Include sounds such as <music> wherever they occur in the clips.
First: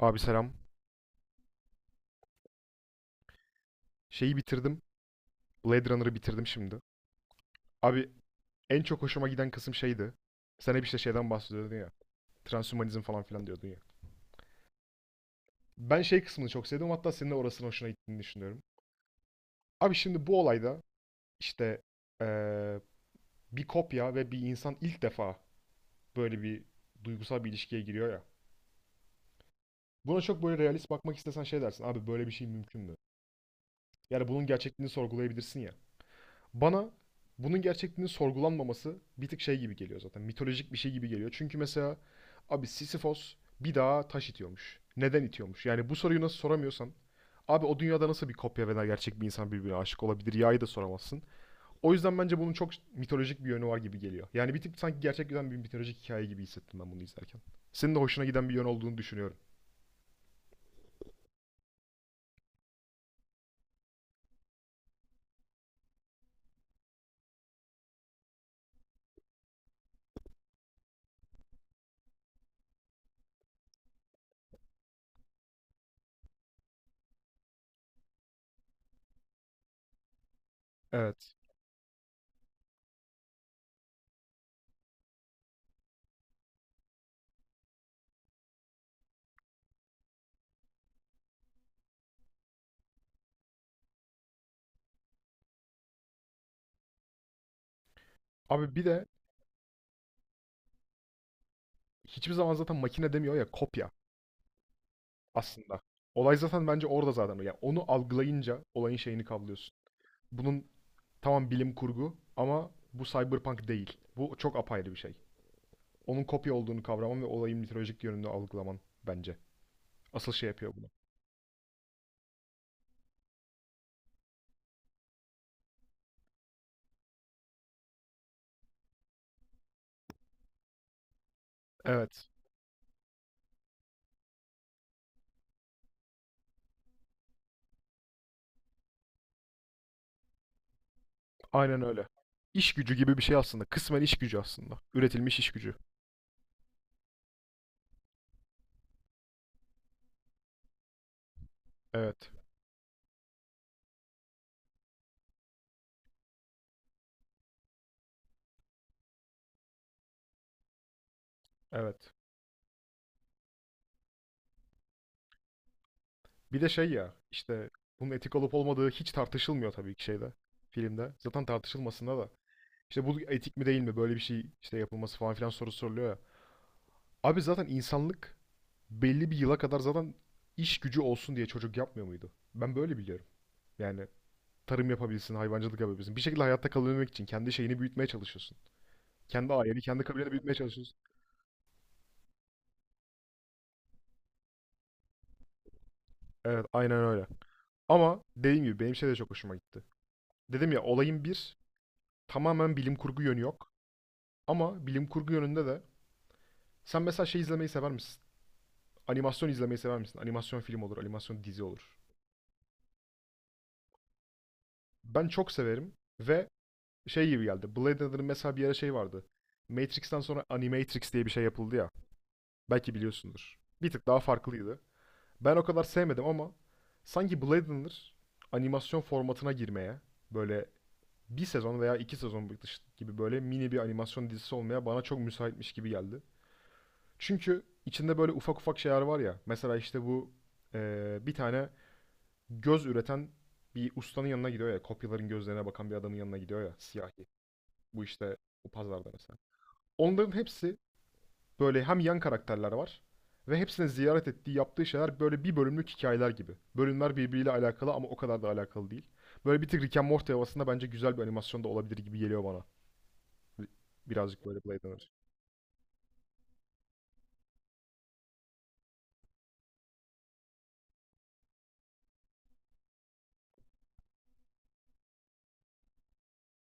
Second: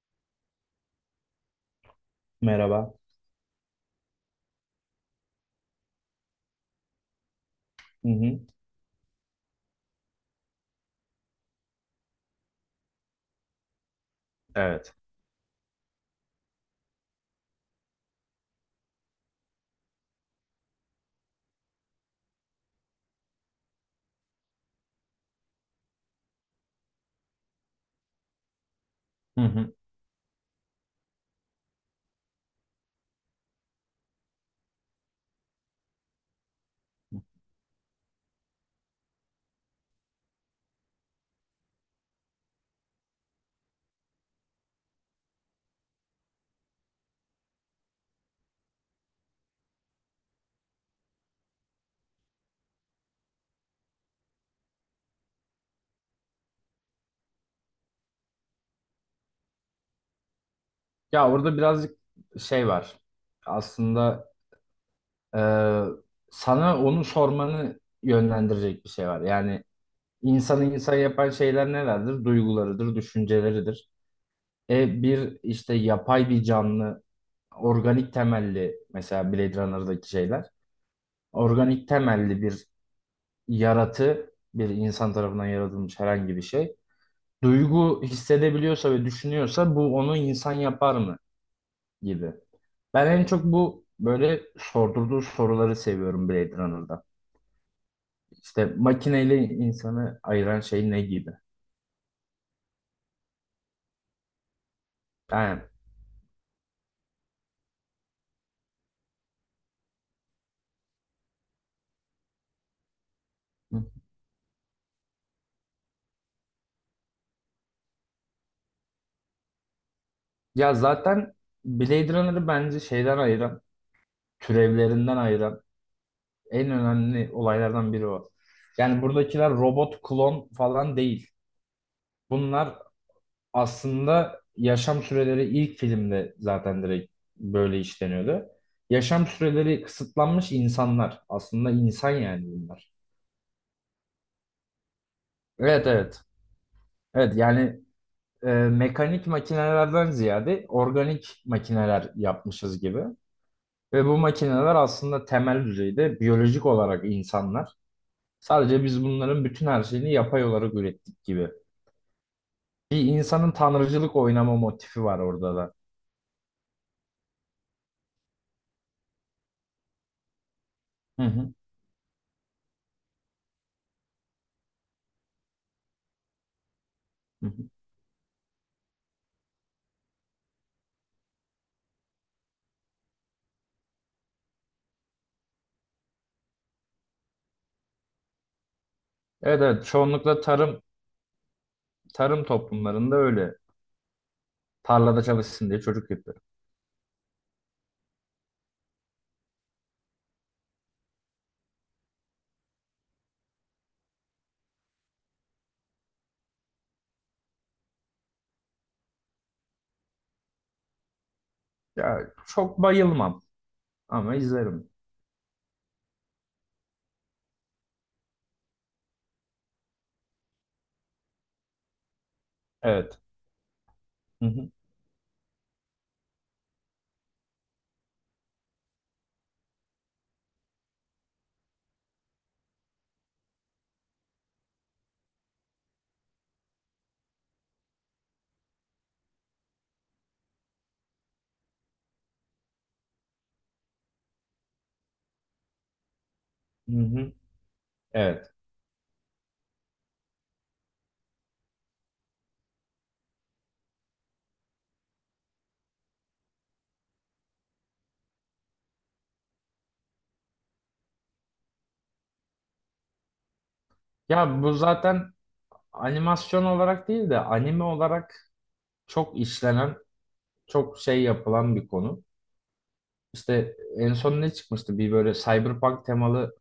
Abi selam. Merhaba. Şeyi bitirdim. Blade Runner'ı bitirdim şimdi. Hı Abi hı. en çok hoşuma giden kısım şeydi. Sen hep işte şeyden bahsediyordun ya. Transhumanizm falan filan diyordun ya. Evet. Ben şey kısmını çok sevdim. Hatta senin de orasının hoşuna gittiğini düşünüyorum. Abi şimdi bu olayda işte eee, bir kopya ve bir insan ilk defa böyle bir duygusal bir ilişkiye giriyor ya. Hı hı. Buna çok böyle realist bakmak istesen şey dersin. Abi böyle bir şey mümkün mü? Yani bunun gerçekliğini sorgulayabilirsin ya. Bana bunun gerçekliğinin sorgulanmaması bir tık şey gibi geliyor zaten. Mitolojik bir şey gibi geliyor. Çünkü mesela abi Sisyphos bir dağa taş itiyormuş. Neden itiyormuş? Yani bu soruyu nasıl soramıyorsan abi o dünyada nasıl bir kopya veya gerçek bir insan birbirine aşık olabilir? Ya'yı da soramazsın. O yüzden bence bunun çok mitolojik bir yönü var gibi geliyor. Yani bir tık sanki gerçek giden bir mitolojik hikaye gibi hissettim ben bunu izlerken. Senin de hoşuna giden bir yön olduğunu düşünüyorum. Ya orada birazcık şey var. Aslında e, sana onu sormanı yönlendirecek bir şey var. Yani insanı insan yapan şeyler nelerdir? Duygularıdır, düşünceleridir. Bir işte yapay bir canlı, organik temelli mesela Blade Runner'daki şeyler. Evet. Organik temelli bir yaratı, bir insan tarafından yaratılmış herhangi bir şey. Duygu hissedebiliyorsa ve düşünüyorsa bu onu insan yapar mı gibi. Ben en çok bu böyle sordurduğu soruları seviyorum Blade Runner'da. İşte Abi bir de makineyle insanı ayıran şey ne gibi? hiçbir zaman zaten makine demiyor ya kopya. Yani Aslında. Olay zaten bence orada zaten. Yani onu algılayınca olayın şeyini kavrıyorsun. Bunun tamam bilim kurgu ama bu cyberpunk değil. Bu çok apayrı bir şey. Onun kopya olduğunu kavraman ve olayın mitolojik yönünü algılaman bence. Asıl şey yapıyor ya bunu. zaten Blade Runner'ı bence şeyden ayıran, türevlerinden ayıran en önemli olaylardan biri o. Yani buradakiler robot, klon falan değil. Evet. Bunlar aslında yaşam süreleri ilk filmde zaten direkt böyle işleniyordu. Yaşam süreleri kısıtlanmış insanlar. Aslında Aynen öyle. insan yani İş bunlar. gücü gibi bir şey aslında. Kısmen iş gücü aslında. Üretilmiş iş gücü. Evet, evet. Evet yani mekanik makinelerden ziyade organik makineler Evet. yapmışız gibi. Ve bu makineler aslında temel düzeyde biyolojik olarak insanlar. Sadece biz bunların bütün her şeyini yapay olarak ürettik gibi. Evet. Bir insanın tanrıcılık oynama motifi var orada da. Bir de şey ya işte bunun etik olup olmadığı hiç tartışılmıyor tabii ki şeyde. Filmde. Hı Zaten hı. tartışılmasında da. İşte bu etik mi değil mi böyle bir şey işte yapılması falan filan soru soruluyor ya. Abi Hı hı. zaten insanlık belli bir yıla kadar zaten iş gücü olsun diye çocuk yapmıyor muydu? Ben böyle biliyorum. Yani tarım yapabilsin, hayvancılık yapabilsin. Bir şekilde hayatta kalabilmek için kendi şeyini büyütmeye çalışıyorsun. Kendi Evet aileni, evet kendi kabileni çoğunlukla büyütmeye tarım çalışıyorsun. tarım toplumlarında öyle. Tarlada çalışsın diye çocuk yapıyor. Evet, aynen öyle. Ama dediğim gibi benim şey de çok hoşuma gitti. Dedim ya olayın bir tamamen bilim kurgu yönü yok. Ama bilim kurgu yönünde de sen mesela şey izlemeyi sever misin? Animasyon izlemeyi sever misin? Animasyon film olur, animasyon dizi olur. Ya çok bayılmam ama izlerim. Ben çok severim ve şey gibi geldi. Blade Runner'ın mesela bir ara şey vardı. Matrix'ten sonra Animatrix diye bir şey yapıldı ya. Belki Evet. biliyorsundur. Bir tık daha Hı hı. farklıydı. Ben o kadar sevmedim ama sanki Blade Runner animasyon formatına girmeye böyle bir sezon veya iki sezon gibi böyle mini bir animasyon dizisi olmaya bana çok müsaitmiş gibi geldi. Çünkü içinde böyle ufak ufak şeyler var ya. Mesela işte bu bir tane göz üreten bir ustanın yanına gidiyor ya. Kopyaların gözlerine bakan bir adamın yanına gidiyor ya. Hı Siyah hı. bu işte Evet. bu pazarda mesela. Onların hepsi böyle hem yan karakterler var ve hepsine ziyaret ettiği yaptığı şeyler böyle bir bölümlük hikayeler gibi. Bölümler birbiriyle alakalı ama o kadar da alakalı değil. Böyle bir tık Rick and Morty havasında bence güzel bir animasyon da olabilir gibi geliyor bana. Birazcık Ya böyle bu Blade Runner. zaten animasyon olarak değil de anime olarak çok işlenen, çok şey yapılan bir konu. İşte en son ne çıkmıştı? Bir böyle Cyberpunk temalı.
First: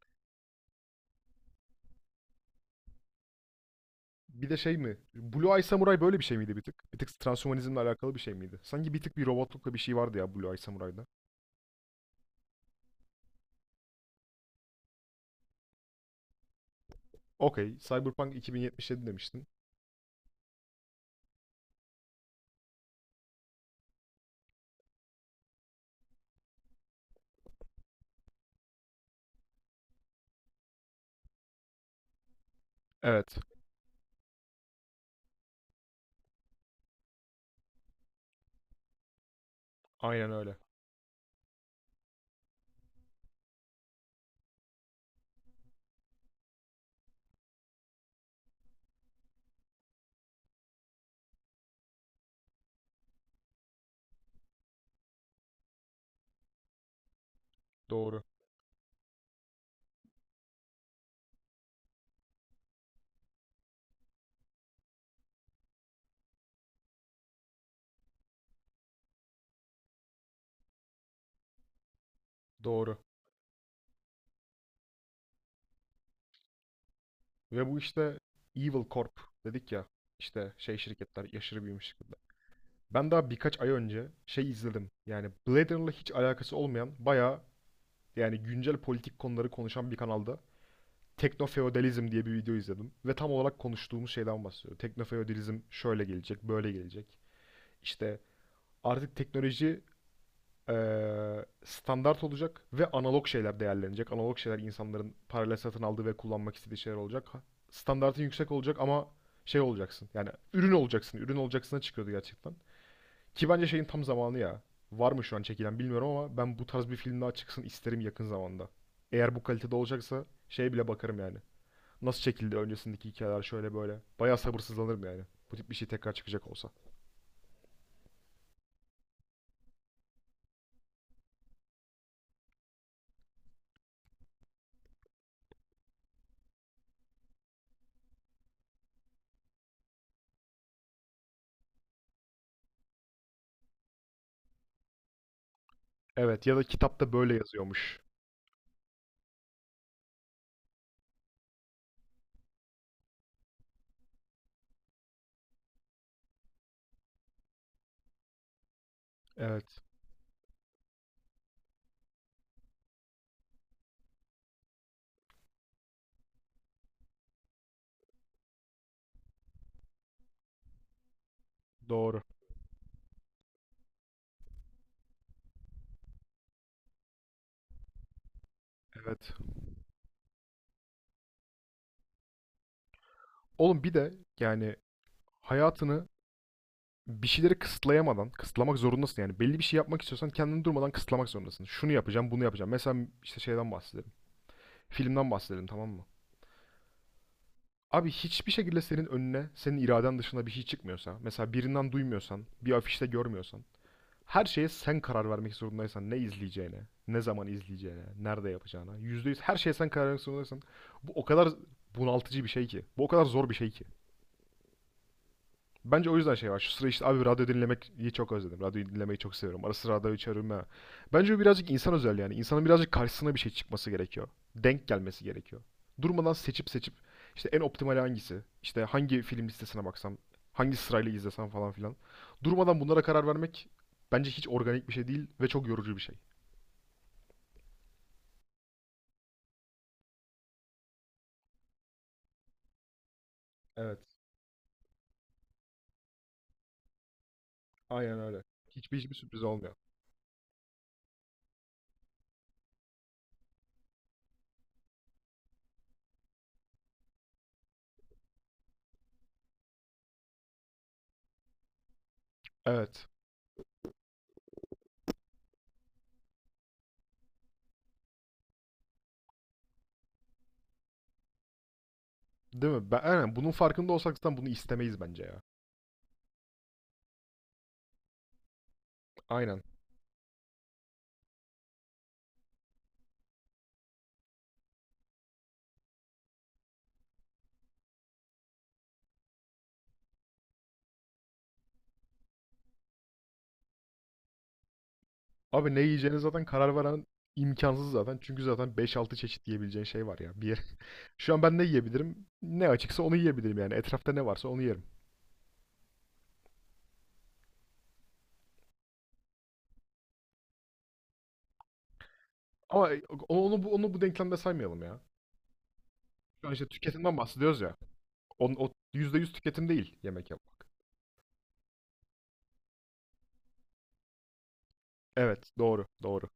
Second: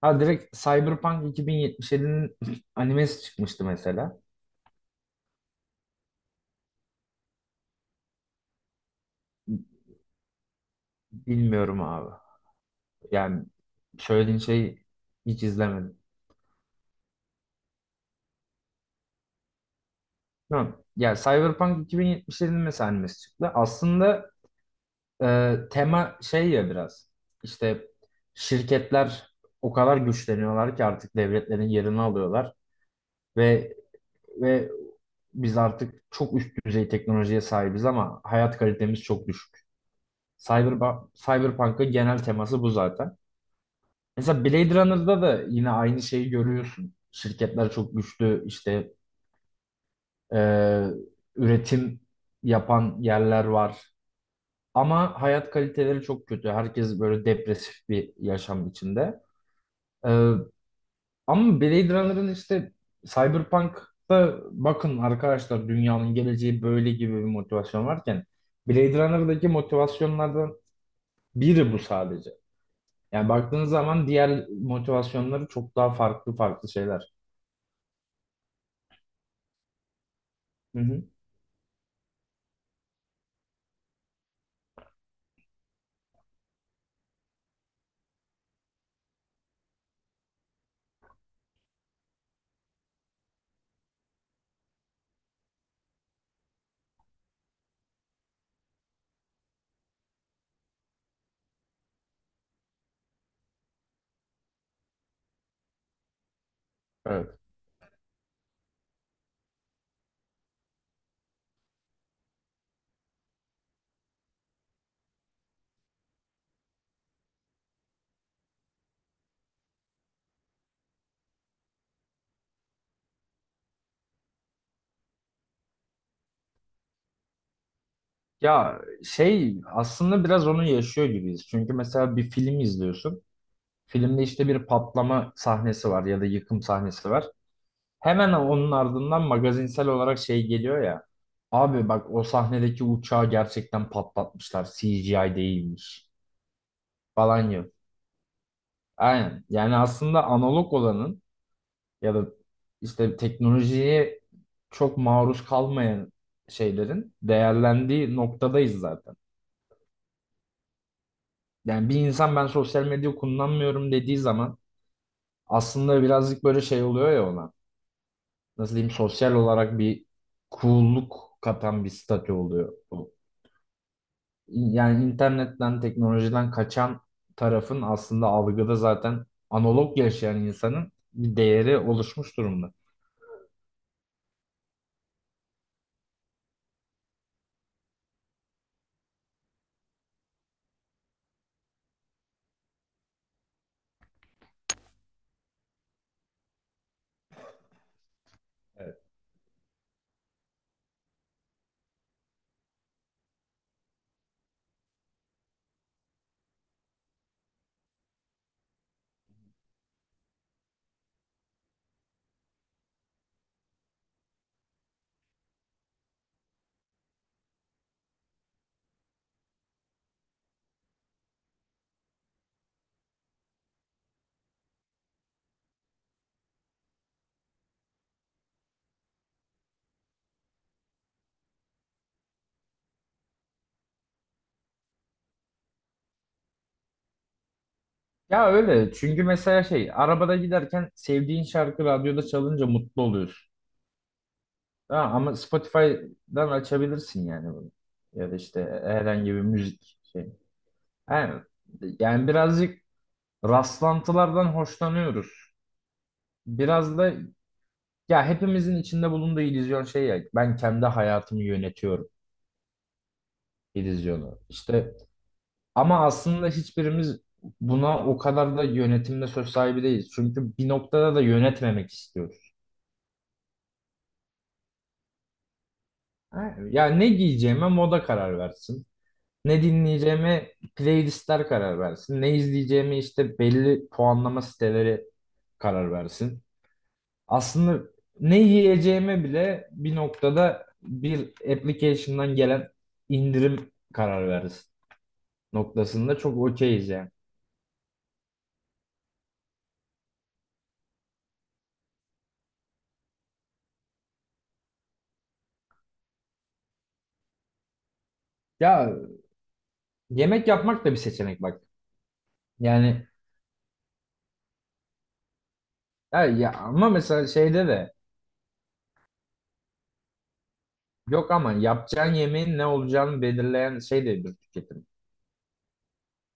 Ha direkt Cyberpunk 2077'nin <laughs> animesi çıkmıştı mesela. Bir de şey mi? Blue Eye Samurai böyle bir şey miydi bir tık? Bir tık transhumanizmle alakalı bir şey miydi? Sanki bir tık bir robotlukla bir şey vardı ya Blue Eye Samurai'da. Bilmiyorum abi. Yani söylediğin şeyi hiç izlemedim. Okey. Cyberpunk 2077 demiştin. Tamam. Ya Cyberpunk 2077'nin mesela animesi çıktı. Aslında tema şey ya biraz. İşte şirketler o kadar güçleniyorlar ki artık devletlerin yerini alıyorlar Evet. ve ve biz artık çok üst düzey teknolojiye sahibiz ama hayat kalitemiz çok düşük. Aynen öyle. Cyberpunk'ın genel teması bu zaten. Mesela Blade Runner'da da yine aynı şeyi görüyorsun. Şirketler çok güçlü işte e, üretim yapan yerler var. Ama hayat kaliteleri çok kötü. Herkes böyle depresif bir Doğru. yaşam içinde. E, Ama Blade Runner'ın işte Cyberpunk'ta bakın arkadaşlar dünyanın geleceği böyle gibi bir motivasyon varken Blade Runner'daki motivasyonlardan biri bu sadece. Doğru. Yani baktığınız zaman diğer motivasyonları çok daha farklı farklı şeyler. Ve bu işte Evil Corp dedik ya işte şey Hı hı. şirketler aşırı büyümüş şirketler. Ben daha birkaç ay önce şey izledim. Yani Blade Runner'la hiç alakası olmayan bayağı yani güncel politik konuları konuşan bir kanalda Teknofeodalizm diye bir video izledim. Ve tam olarak konuştuğumuz şeyden bahsediyor. Teknofeodalizm şöyle gelecek, böyle gelecek. İşte artık teknoloji standart olacak ve analog şeyler değerlenecek. Analog şeyler insanların parayla satın aldığı ve kullanmak istediği şeyler olacak. Evet. Standartın yüksek olacak ama şey olacaksın. Yani ürün olacaksın. Ürün olacaksına çıkıyordu gerçekten. Ki bence şeyin tam zamanı ya. Var mı şu an çekilen bilmiyorum ama ben bu tarz bir film daha çıksın isterim yakın zamanda. Eğer bu kalitede olacaksa şeye bile bakarım yani. Nasıl çekildi öncesindeki hikayeler şöyle böyle. Bayağı sabırsızlanırım yani. Bu tip bir şey tekrar çıkacak olsa. Ya şey aslında biraz onu yaşıyor gibiyiz. Çünkü mesela bir film izliyorsun. Filmde işte bir patlama sahnesi var ya da yıkım sahnesi var. Hemen onun ardından magazinsel olarak şey geliyor ya. Abi bak o sahnedeki uçağı gerçekten patlatmışlar. CGI değilmiş Evet ya da kitapta böyle falan yok. yazıyormuş. Aynen. Yani aslında analog olanın ya da işte teknolojiye çok maruz kalmayan şeylerin değerlendiği noktadayız zaten. Evet. Yani bir insan ben sosyal medya kullanmıyorum dediği zaman aslında birazcık böyle şey oluyor ya ona. Nasıl diyeyim, sosyal olarak bir coolluk katan bir Doğru. statü oluyor. Yani internetten, teknolojiden kaçan tarafın aslında algıda zaten Evet. analog yaşayan insanın bir değeri oluşmuş durumda. Oğlum bir de yani hayatını bir şeyleri kısıtlayamadan, kısıtlamak zorundasın yani. Belli bir şey yapmak istiyorsan kendini durmadan kısıtlamak zorundasın. Şunu yapacağım, bunu yapacağım. Mesela işte şeyden bahsedelim. Filmden bahsedelim tamam mı? Abi hiçbir şekilde Evet. senin önüne, senin iraden dışında bir şey çıkmıyorsa, mesela birinden duymuyorsan, bir afişte görmüyorsan, her şeye sen karar vermek zorundaysan ne izleyeceğine, ne zaman izleyeceğine, nerede yapacağına, %100 her şeye sen karar vermek zorundaysan bu o kadar bunaltıcı bir şey ki. Bu o kadar zor bir şey ki. Bence o yüzden şey var. Şu sıra işte abi radyo dinlemeyi çok özledim. Radyo dinlemeyi çok seviyorum. Ara sıra radyo açarım ha. Bence bu birazcık insan özel yani. İnsanın birazcık karşısına bir şey çıkması gerekiyor. Denk gelmesi gerekiyor. Durmadan seçip seçip işte en optimal hangisi? İşte hangi film listesine baksam? Hangi sırayla izlesem falan filan. Durmadan bunlara karar vermek bence hiç organik bir şey değil ve çok yorucu bir şey. Ya öyle, çünkü mesela şey, arabada giderken sevdiğin şarkı radyoda çalınca mutlu oluyorsun. Evet. Ha, ama Spotify'dan açabilirsin yani bunu. Aynen Ya da öyle. işte Hiçbir herhangi bir sürpriz olmuyor. müzik şey. Yani, yani birazcık rastlantılardan hoşlanıyoruz. Biraz da ya hepimizin içinde bulunduğu illüzyon şey, ya ben kendi hayatımı yönetiyorum. Evet. İllüzyonu. İşte ama aslında hiçbirimiz buna o kadar da yönetimde söz sahibi değiliz. Çünkü bir noktada da yönetmemek istiyoruz. Değil mi? Ben, aynen bunun farkında olsak zaten bunu istemeyiz bence ya. Ha, yani ne giyeceğime moda karar versin. Ne Aynen. dinleyeceğime playlistler karar versin. Ne izleyeceğime işte belli puanlama siteleri karar versin. Aslında ne yiyeceğime bile bir noktada bir application'dan gelen indirim karar versin Abi ne yiyeceğine noktasında çok zaten karar okeyiz veren yani. imkansız zaten. Çünkü zaten beş altı çeşit yiyebileceğin şey var ya. Bir yer. <laughs> Şu an ben ne yiyebilirim? Ne açıksa onu yiyebilirim yani. Etrafta ne varsa onu yerim. Ya, yemek yapmak da bir seçenek bak. Ama Yani onu bu denklemde saymayalım ya. ya, Şu ya an işte ama tüketimden mesela bahsediyoruz şeyde ya. de, O %100 tüketim değil yemek yapmak. yok ama yapacağın yemeğin ne olacağını belirleyen şey de bir tüketim. Evet, doğru, doğru,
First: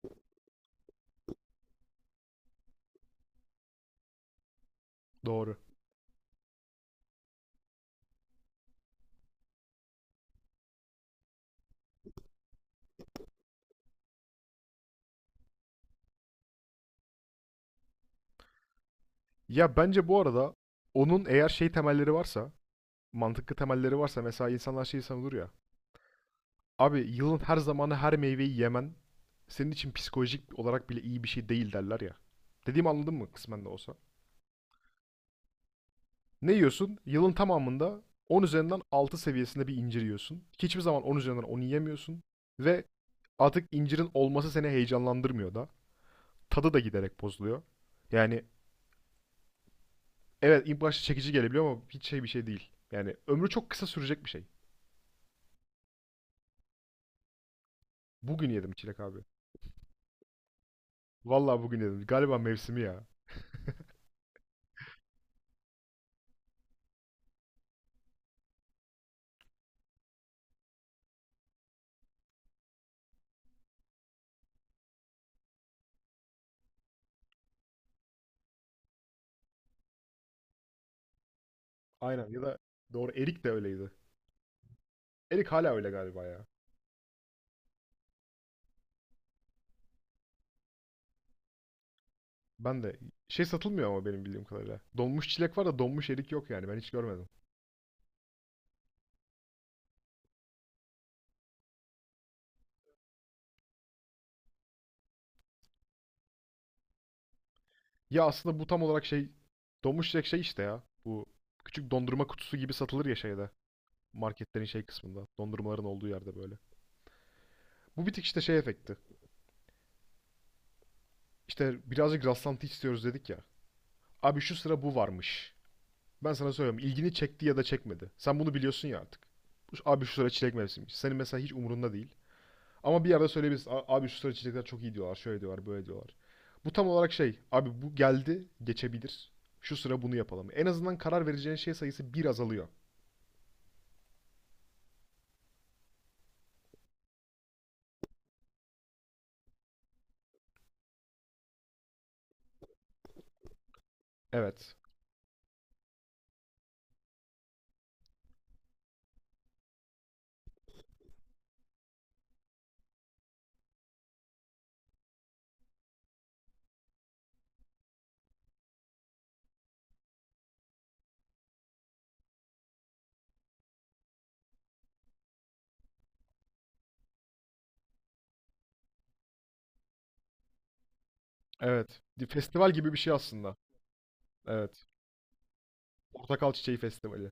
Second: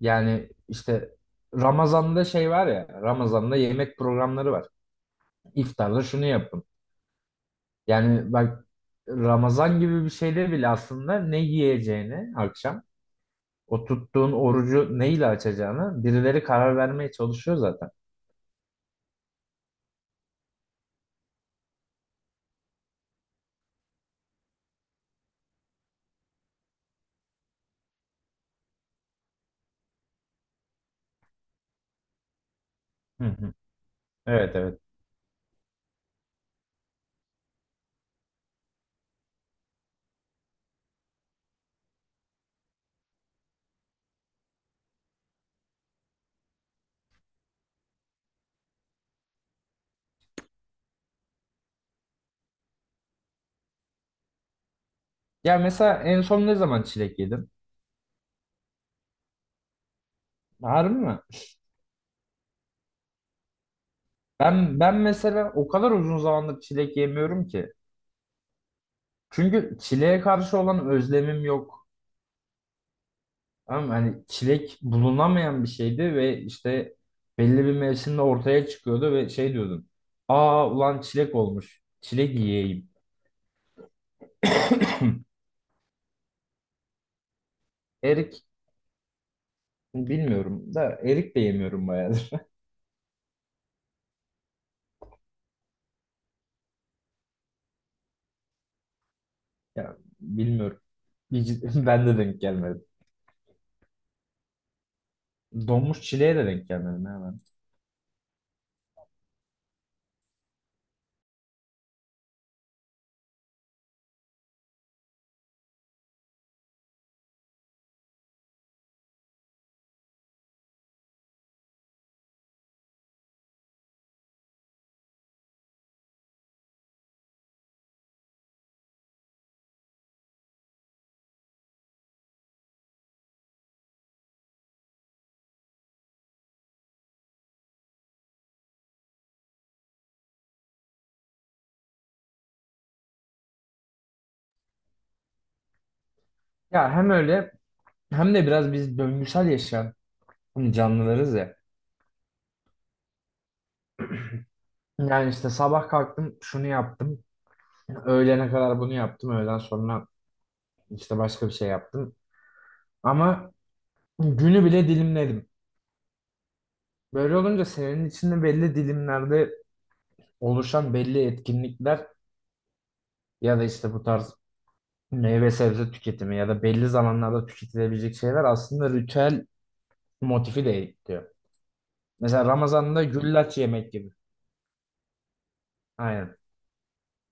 Yani işte Ramazan'da şey var ya, Ramazan'da yemek programları var. doğru. İftarda şunu yapın. Yani bak, Ramazan gibi bir şeyde bile aslında ne yiyeceğini akşam, o tuttuğun orucu neyle açacağını birileri karar vermeye çalışıyor zaten. Ya bence bu arada onun eğer şey temelleri varsa, mantıklı temelleri varsa mesela insanlar şeyi savunur ya. Abi yılın her zamanı her meyveyi yemen senin için psikolojik olarak bile iyi bir şey değil derler ya. Dediğimi anladın Hı mı hı. kısmen de olsa? Evet, evet. Ne yiyorsun? Yılın tamamında 10 üzerinden 6 seviyesinde bir incir yiyorsun. Hiçbir zaman 10 üzerinden 10 yiyemiyorsun. Ve artık incirin olması seni heyecanlandırmıyor da. Tadı da giderek bozuluyor. Yani evet ilk başta çekici gelebiliyor ama hiç şey bir şey değil. Yani ömrü çok kısa sürecek bir şey. Ya mesela en son ne zaman çilek yedin? Bugün yedim çilek abi. Harbi mi? Vallahi bugün yedim. Galiba mevsimi ya. <laughs> Ben mesela o kadar uzun zamandır çilek yemiyorum ki. Çünkü çileğe karşı olan özlemim yok. Ama hani çilek bulunamayan bir şeydi ve işte belli bir mevsimde ortaya çıkıyordu ve şey diyordum. Aa ulan çilek olmuş. Aynen Çilek ya da yiyeyim. doğru erik de öyleydi. <coughs> Erik hala öyle galiba ya. <clears throat> Erik bilmiyorum da, erik de yemiyorum bayağıdır. <laughs> Ben de şey satılmıyor ama benim bildiğim kadarıyla. Donmuş çilek var da donmuş erik yok yani ben hiç görmedim. Ya bilmiyorum. <laughs> Ben de denk gelmedim. Donmuş çileğe de denk gelmedim hemen. Ya aslında bu tam olarak şey donmuş çilek şey işte ya. Bu küçük dondurma kutusu gibi satılır ya şeyde. Marketlerin şey kısmında. Dondurmaların olduğu yerde böyle. Bu bir tık işte şey efekti. İşte birazcık rastlantı istiyoruz dedik ya. Abi şu sıra bu varmış. Ben sana söylüyorum ilgini çekti ya da çekmedi. Sen bunu biliyorsun ya artık. Abi şu sıra çilek mevsimiymiş. Senin mesela hiç umurunda değil. Ama bir yerde söyleyebiliriz. Abi şu sıra içecekler çok iyi diyorlar. Şöyle diyorlar, böyle diyorlar. Bu tam olarak şey. Abi bu geldi, geçebilir. Şu sıra bunu yapalım. En azından karar vereceğin şey sayısı bir azalıyor. Ya hem öyle hem de biraz biz döngüsel yaşayan, hani, canlılarız ya. Evet. Yani işte sabah kalktım şunu yaptım. Öğlene kadar bunu yaptım. Öğleden sonra işte başka bir şey yaptım. Ama günü bile dilimledim. Böyle olunca senin içinde belli dilimlerde oluşan belli etkinlikler ya da işte bu tarz meyve sebze tüketimi ya da belli zamanlarda tüketilebilecek şeyler aslında ritüel motifi de ekliyor. Evet. Mesela Festival gibi bir Ramazan'da şey aslında. güllaç yemek gibi. Evet. Aynen. Portakal Çiçeği Festivali.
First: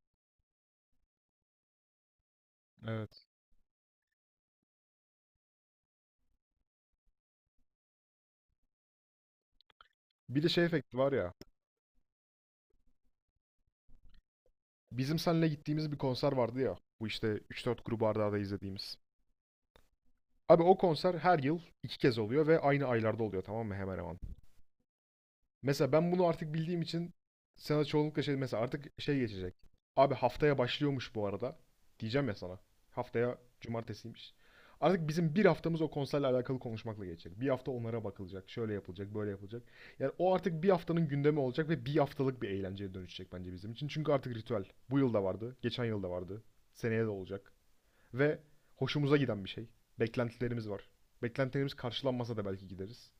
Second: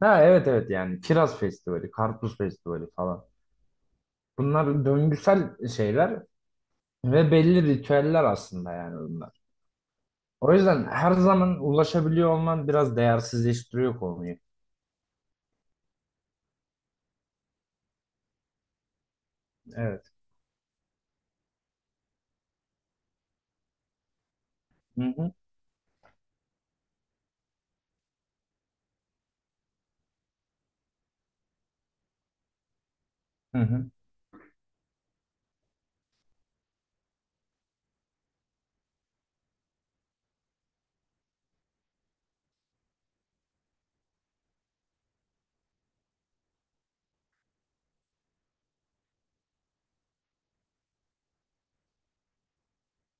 Ha, evet evet, yani kiraz festivali, karpuz festivali falan. Evet. Bunlar döngüsel şeyler ve belli ritüeller aslında yani bunlar. Bir de O şey yüzden efekti var her ya. zaman ulaşabiliyor olman biraz değersizleştiriyor konuyu. Bizim seninle gittiğimiz bir konser vardı ya. Bu işte üç dört grubu arda arda izlediğimiz. Evet. Abi o konser her yıl iki kez oluyor ve aynı aylarda oluyor tamam mı hemen hemen. Hı hı. Mesela ben bunu artık bildiğim için sana çoğunlukla şey mesela artık şey geçecek. Abi haftaya başlıyormuş bu arada. Diyeceğim ya sana. Haftaya Hı hı. cumartesiymiş. Artık bizim bir haftamız o konserle alakalı konuşmakla geçecek. Bir hafta onlara bakılacak. Şöyle yapılacak, böyle yapılacak. Yani o artık bir haftanın gündemi olacak ve bir haftalık bir eğlenceye dönüşecek bence bizim için. Çünkü artık ritüel. Bu yıl da vardı, geçen yıl da vardı. Seneye de olacak. Ve hoşumuza giden bir şey. Beklentilerimiz var. Beklentilerimiz karşılanmasa da belki gideriz.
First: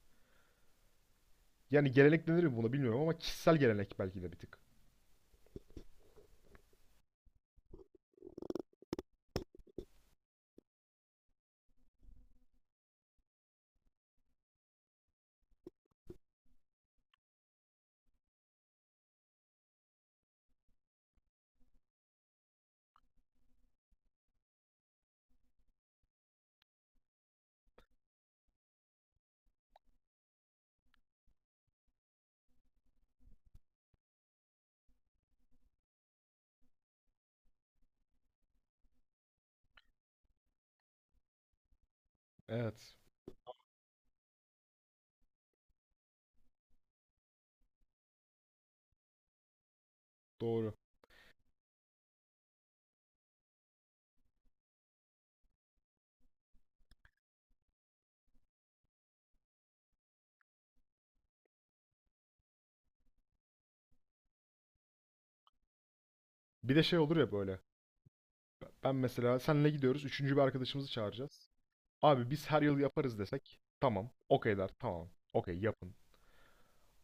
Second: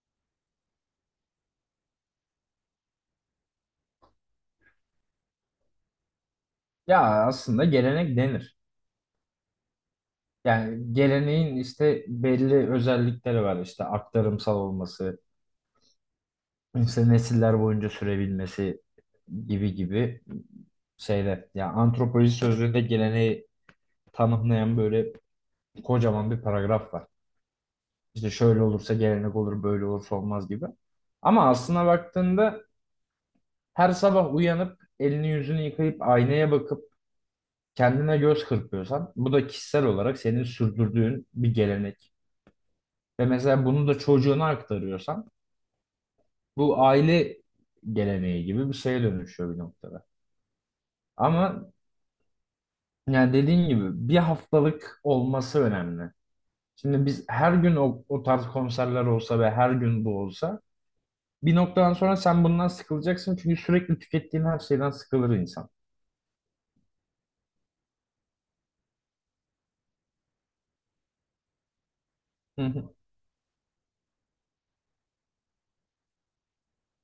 Yani gelenek denir mi buna bilmiyorum ama kişisel gelenek belki de bir tık. Ya aslında gelenek denir. Yani geleneğin işte belli özellikleri var. İşte aktarımsal olması, işte nesiller boyunca sürebilmesi gibi gibi şeyler. Ya antropoloji sözlüğünde geleneği tanımlayan böyle kocaman bir paragraf var. İşte şöyle olursa gelenek olur, böyle olursa olmaz gibi. Ama aslına baktığında, her sabah uyanıp elini yüzünü yıkayıp aynaya bakıp kendine göz kırpıyorsan bu da kişisel olarak senin sürdürdüğün bir gelenek. Evet, Ve mesela bunu da çocuğuna aktarıyorsan bu aile geleneği gibi bir şeye dönüşüyor bir noktada. doğru. Ama yani dediğin gibi bir haftalık olması önemli. Şimdi biz her gün o tarz konserler olsa ve her gün bu olsa bir noktadan sonra sen bundan sıkılacaksın, çünkü sürekli tükettiğin her şeyden sıkılır insan. Bir de şey olur ya böyle. Ben mesela senle gidiyoruz, üçüncü bir arkadaşımızı çağıracağız. Abi biz her Hı yıl hı. yaparız desek, tamam, okey der, tamam, okey yapın.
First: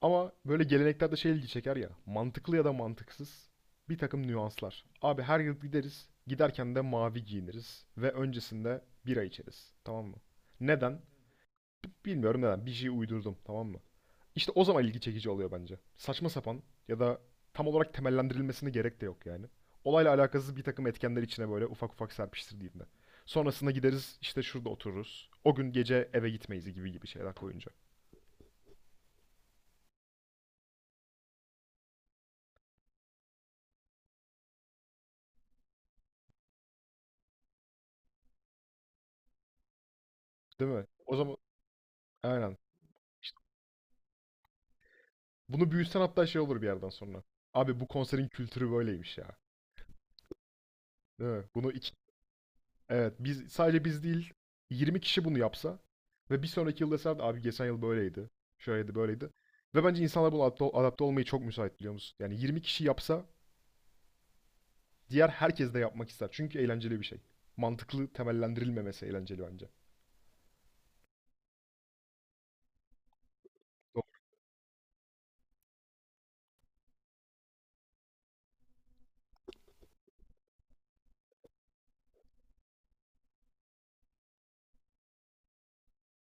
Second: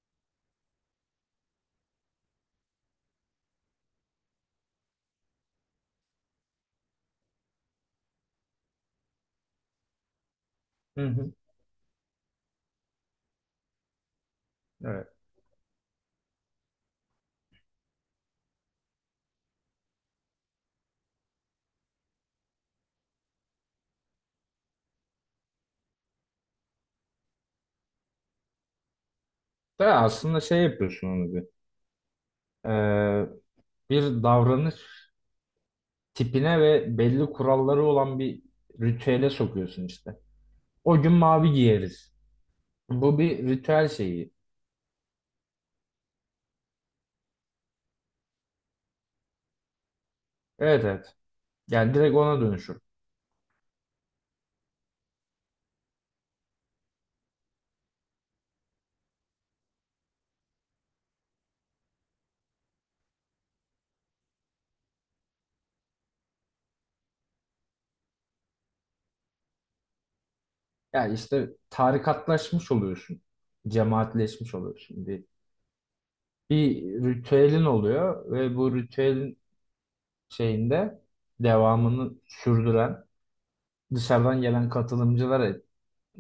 Ama böyle geleneklerde şey ilgi çeker ya, mantıklı ya da mantıksız bir takım nüanslar. Abi her yıl gideriz, giderken de mavi giyiniriz ve öncesinde bira içeriz, tamam mı? Neden? Hı hı. Bilmiyorum neden. Bir şey uydurdum tamam mı? İşte o zaman ilgi Evet. çekici oluyor bence. Saçma sapan ya da tam olarak temellendirilmesine gerek de yok yani. Olayla alakasız bir takım etkenler içine böyle ufak ufak serpiştirdiğinde. Sonrasında gideriz işte şurada otururuz. O gün gece eve gitmeyiz gibi gibi şeyler koyunca. Da aslında şey yapıyorsun onu, e, bir davranış tipine ve belli kuralları olan bir ritüele sokuyorsun işte. Değil mi? O gün O zaman mavi giyeriz. aynen. Bu bir İşte ritüel şeyi. bunu büyütsen hatta şey olur bir yerden sonra. Abi bu konserin kültürü böyleymiş ya. Evet, evet. Değil mi? Bunu. Yani direkt ona dönüşür. Evet, biz sadece biz değil, 20 kişi bunu yapsa ve bir sonraki yıl deseler abi geçen yıl böyleydi. Şöyleydi böyleydi. Ve bence insanlar buna adapte olmayı çok müsait biliyor musun? Yani 20 kişi yapsa diğer herkes de yapmak ister. Çünkü eğlenceli bir şey. Mantıklı temellendirilmemesi eğlenceli bence. Yani işte tarikatlaşmış oluyorsun. Doğru. Cemaatleşmiş oluyorsun. Bir ritüelin oluyor ve bu ritüelin şeyinde devamını sürdüren dışarıdan gelen katılımcılar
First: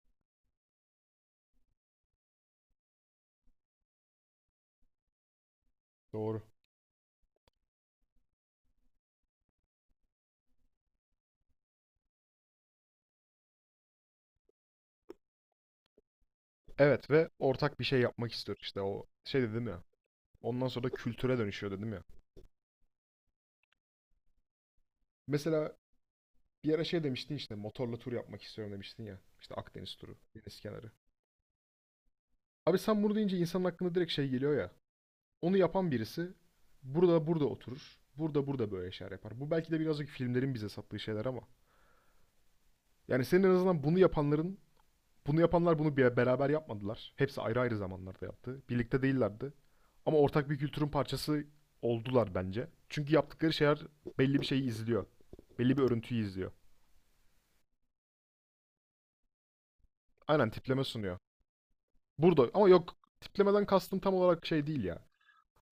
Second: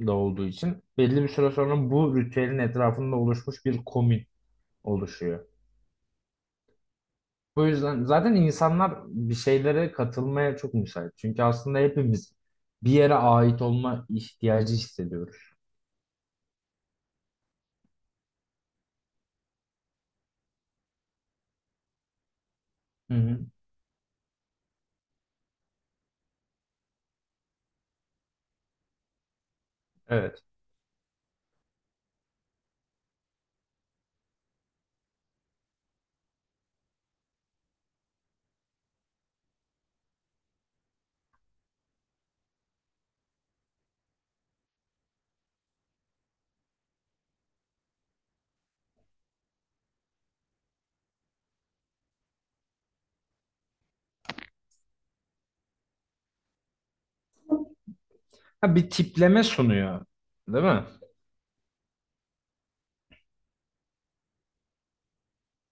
da olduğu için belli bir süre sonra bu ritüelin etrafında oluşmuş bir komün oluşuyor. Doğru. Bu yüzden zaten insanlar bir şeylere katılmaya çok müsait. Çünkü aslında hepimiz bir yere ait olma ihtiyacı hissediyoruz. Evet ve ortak bir şey yapmak istiyor işte o şey dedim ya. Ondan sonra da kültüre dönüşüyor dedim ya. Hı hı. Mesela bir ara şey demiştin işte motorla tur yapmak istiyorum demiştin ya. İşte Akdeniz turu, Evet. deniz kenarı. Abi sen bunu deyince insanın aklına direkt şey geliyor ya. Onu yapan birisi burada burada oturur. Burada burada böyle şeyler yapar. Bu belki de birazcık filmlerin bize sattığı şeyler ama. Yani senin en azından bunu yapanların, bunu yapanlar bunu bir beraber yapmadılar. Hepsi ayrı ayrı zamanlarda yaptı. Birlikte değillerdi. Ama ortak bir kültürün parçası oldular bence. Çünkü yaptıkları şeyler belli bir şeyi izliyor. Belli bir örüntüyü izliyor. Ha, bir tipleme sunuyor, Aynen değil tipleme mi? sunuyor. Burada ama yok tiplemeden kastım tam olarak şey değil ya.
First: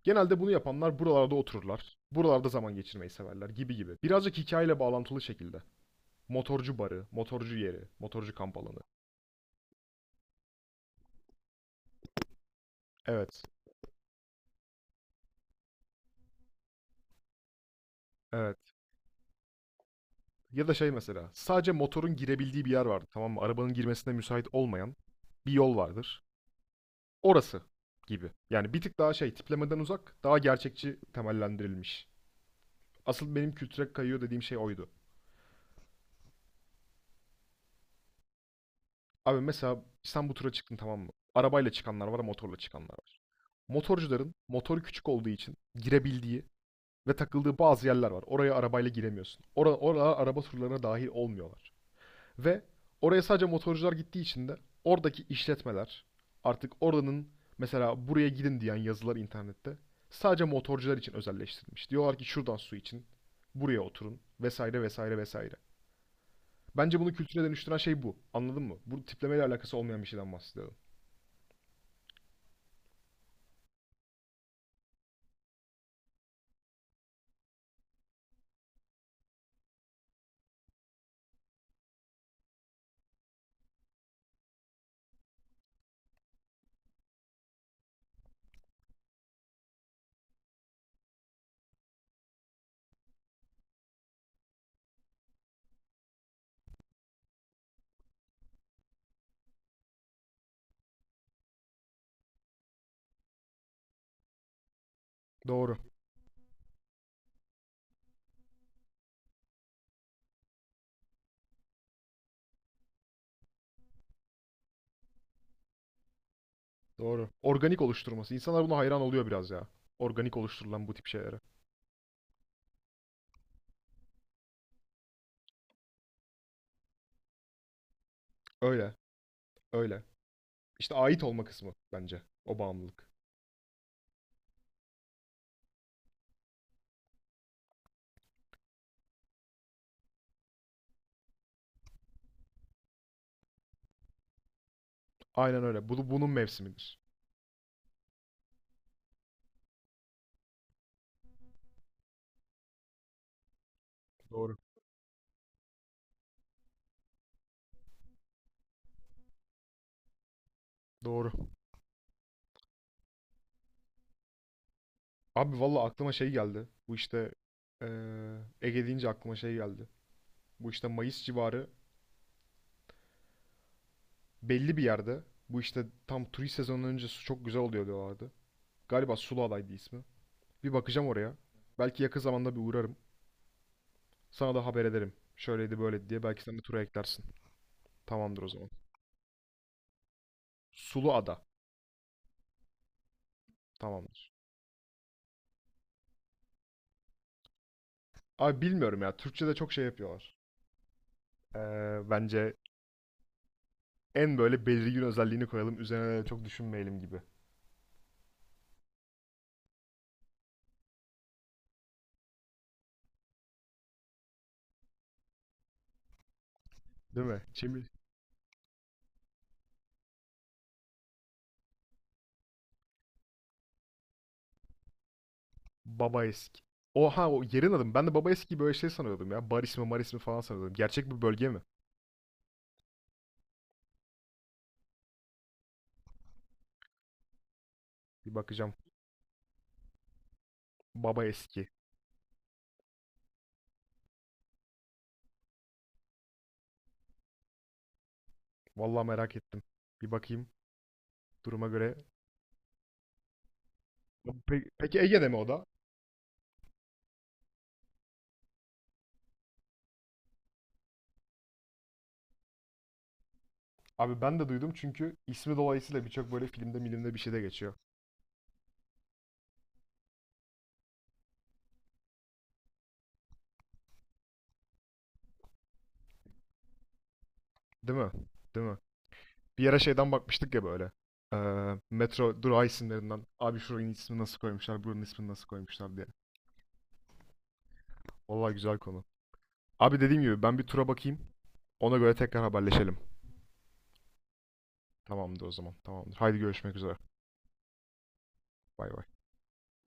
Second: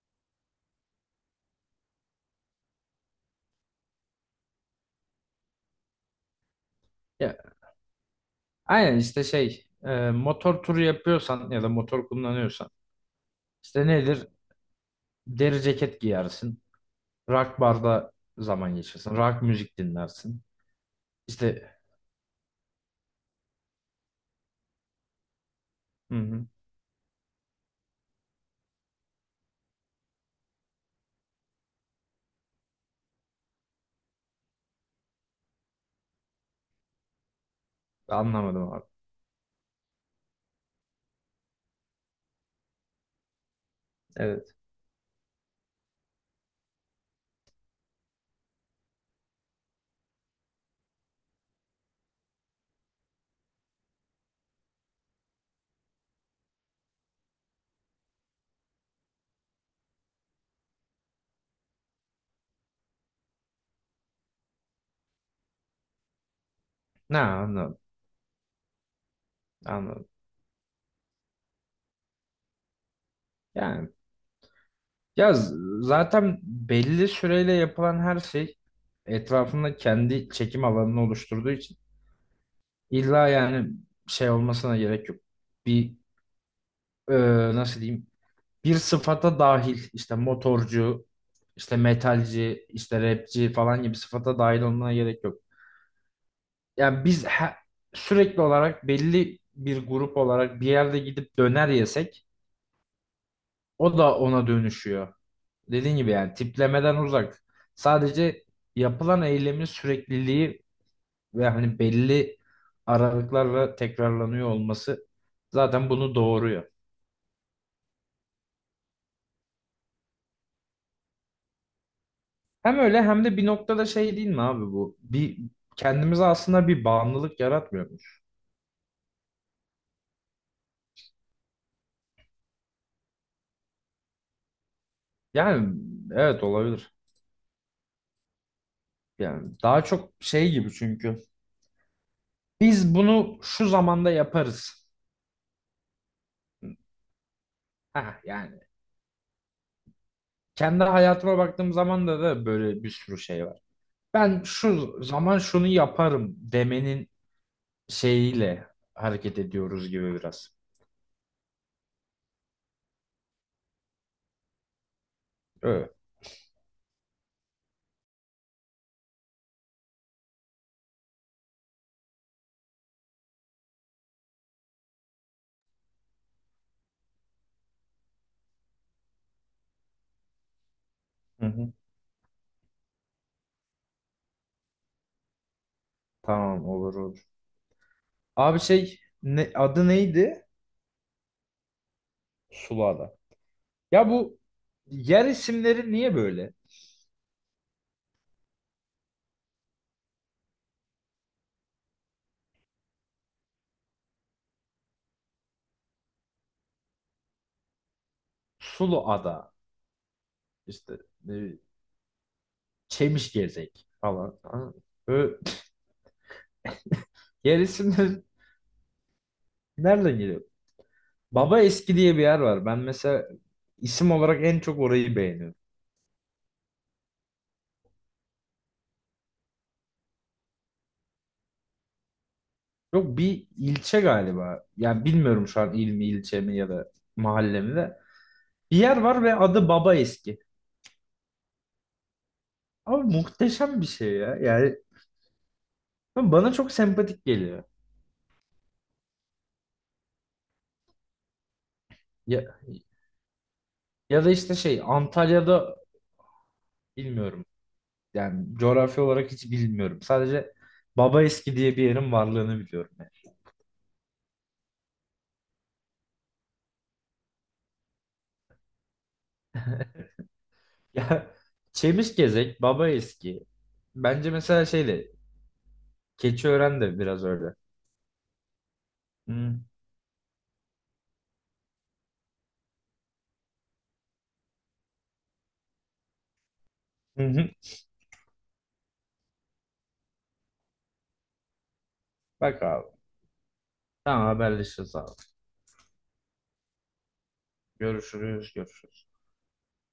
Genelde bunu yapanlar buralarda otururlar. Buralarda zaman geçirmeyi severler gibi gibi. Birazcık hikayeyle bağlantılı şekilde. Motorcu barı, Ya, motorcu yeri, motorcu kamp alanı. aynen işte şey, motor turu yapıyorsan ya da motor kullanıyorsan Evet, işte nedir? Deri ceket giyersin, rock barda evet. zaman geçirsin, rock müzik dinlersin. Ya da şey mesela, sadece İşte. motorun girebildiği bir yer vardır. Tamam mı? Arabanın girmesine müsait olmayan bir yol Hı vardır. hı. Orası gibi. Yani bir tık daha şey, tiplemeden uzak, daha gerçekçi temellendirilmiş. Asıl benim kültüre kayıyor dediğim şey oydu. Anlamadım abi. Abi mesela İstanbul tura çıktın tamam mı? Arabayla çıkanlar var, motorla çıkanlar var. Motorcuların Evet. motoru küçük olduğu için girebildiği ve takıldığı bazı yerler var. Oraya arabayla giremiyorsun. Oraya araba turlarına dahil olmuyorlar. Ve oraya sadece motorcular gittiği için de oradaki işletmeler artık oranın mesela buraya gidin diyen yazılar internette sadece motorcular için özelleştirilmiş. Diyorlar ki şuradan su için buraya oturun vesaire vesaire vesaire. Bence bunu Ne kültüre dönüştüren anladım, şey bu. Anladın mı? Bu tiplemeyle alakası olmayan bir anladım. şeyden bahsediyorum. Yani, ya zaten belli süreyle yapılan her şey etrafında kendi çekim alanını oluşturduğu için illa yani şey olmasına gerek yok. Bir, e, nasıl diyeyim, bir sıfata dahil işte motorcu, işte metalci, işte rapçi falan gibi sıfata dahil olmana gerek yok. Yani biz sürekli olarak belli bir grup olarak bir yerde gidip döner yesek o da ona dönüşüyor. Doğru. Dediğin gibi yani tiplemeden uzak. Sadece yapılan eylemin sürekliliği ve hani belli aralıklarla tekrarlanıyor olması zaten bunu doğuruyor. Doğru. Organik oluşturması. İnsanlar buna hayran oluyor biraz ya. Organik oluşturulan bu tip şeylere. Hem öyle hem de bir noktada şey değil mi abi bu? Bir kendimize aslında bir bağımlılık yaratmıyormuş. Öyle. Öyle. İşte ait olma kısmı bence. O bağımlılık. Yani evet, olabilir. Yani daha çok şey gibi çünkü biz bunu şu zamanda yaparız. Aynen öyle. Bunun mevsimidir. Ha yani, kendi hayatıma baktığım zaman da böyle bir sürü şey var. Ben Doğru. şu zaman şunu yaparım demenin şeyiyle hareket ediyoruz gibi biraz. Doğru. Abi valla Evet. aklıma şey geldi. Bu işte eee Ege deyince aklıma şey geldi. Bu işte Mayıs civarı belli bir yerde. Bu işte tam turist sezonundan önce su çok güzel oluyor diyorlardı. Galiba Suluada'ydı ismi. Bir bakacağım oraya. Hı hı. Belki yakın zamanda bir uğrarım. Sana da haber ederim. Şöyleydi böyleydi diye. Belki sen de Tamam, tura olur eklersin. olur. Tamamdır o Abi zaman. şey ne, adı neydi? Suluada. Sulu Ada. Ya Tamamdır. bu yer isimleri niye böyle? Abi bilmiyorum ya. Türkçe'de çok şey yapıyorlar. Bence en böyle belirgin özelliğini koyalım. Üzerine de çok düşünmeyelim gibi. Sulu Ada işte, e, Çemişgezek falan. Ha, böyle Değil mi? yer Çevir- isimleri nereden geliyor? Baba Eski diye bir yer var. Ben mesela isim olarak en çok orayı beğeniyorum. Babaeski. Oha o yerin adı mı? Ben de Babaeski'yi böyle şey sanıyordum ya. Bar ismi, mar ismi falan sanıyordum. Gerçek bir bölge mi? Yok, bir ilçe galiba. Yani bilmiyorum şu an il mi ilçe mi ya da mahalle mi de. Bir bakacağım. Bir yer var ve adı Baba Eski. Babaeski. Abi muhteşem bir şey ya. Yani bana çok sempatik geliyor. Vallahi merak ettim. Bir bakayım duruma göre. Ya, ya da işte şey Peki Ege'de mi o da? Antalya'da, bilmiyorum. Yani coğrafya olarak hiç bilmiyorum. Sadece Baba Eski diye bir yerin varlığını biliyorum yani. Abi ben de duydum çünkü ismi dolayısıyla birçok böyle filmde milimde bir şeyde geçiyor. <laughs> Ya, Çemişgezek, Baba Eski. Bence mesela şey de, Keçiören de biraz öyle. Değil mi? Değil mi? Hı Bir yere şeyden bakmıştık ya böyle. Metro durağı isimlerinden. Abi şuranın ismini nasıl koymuşlar, buranın ismini nasıl koymuşlar diye. hı. Hı. Vallahi güzel konu. Abi dediğim gibi ben bir tura bakayım. Ona göre tekrar Bak abi. haberleşelim. Tamam, haberleşiriz abi. Tamamdır o zaman. Tamamdır. Haydi görüşmek üzere. Görüşürüz, Bay bay. görüşürüz.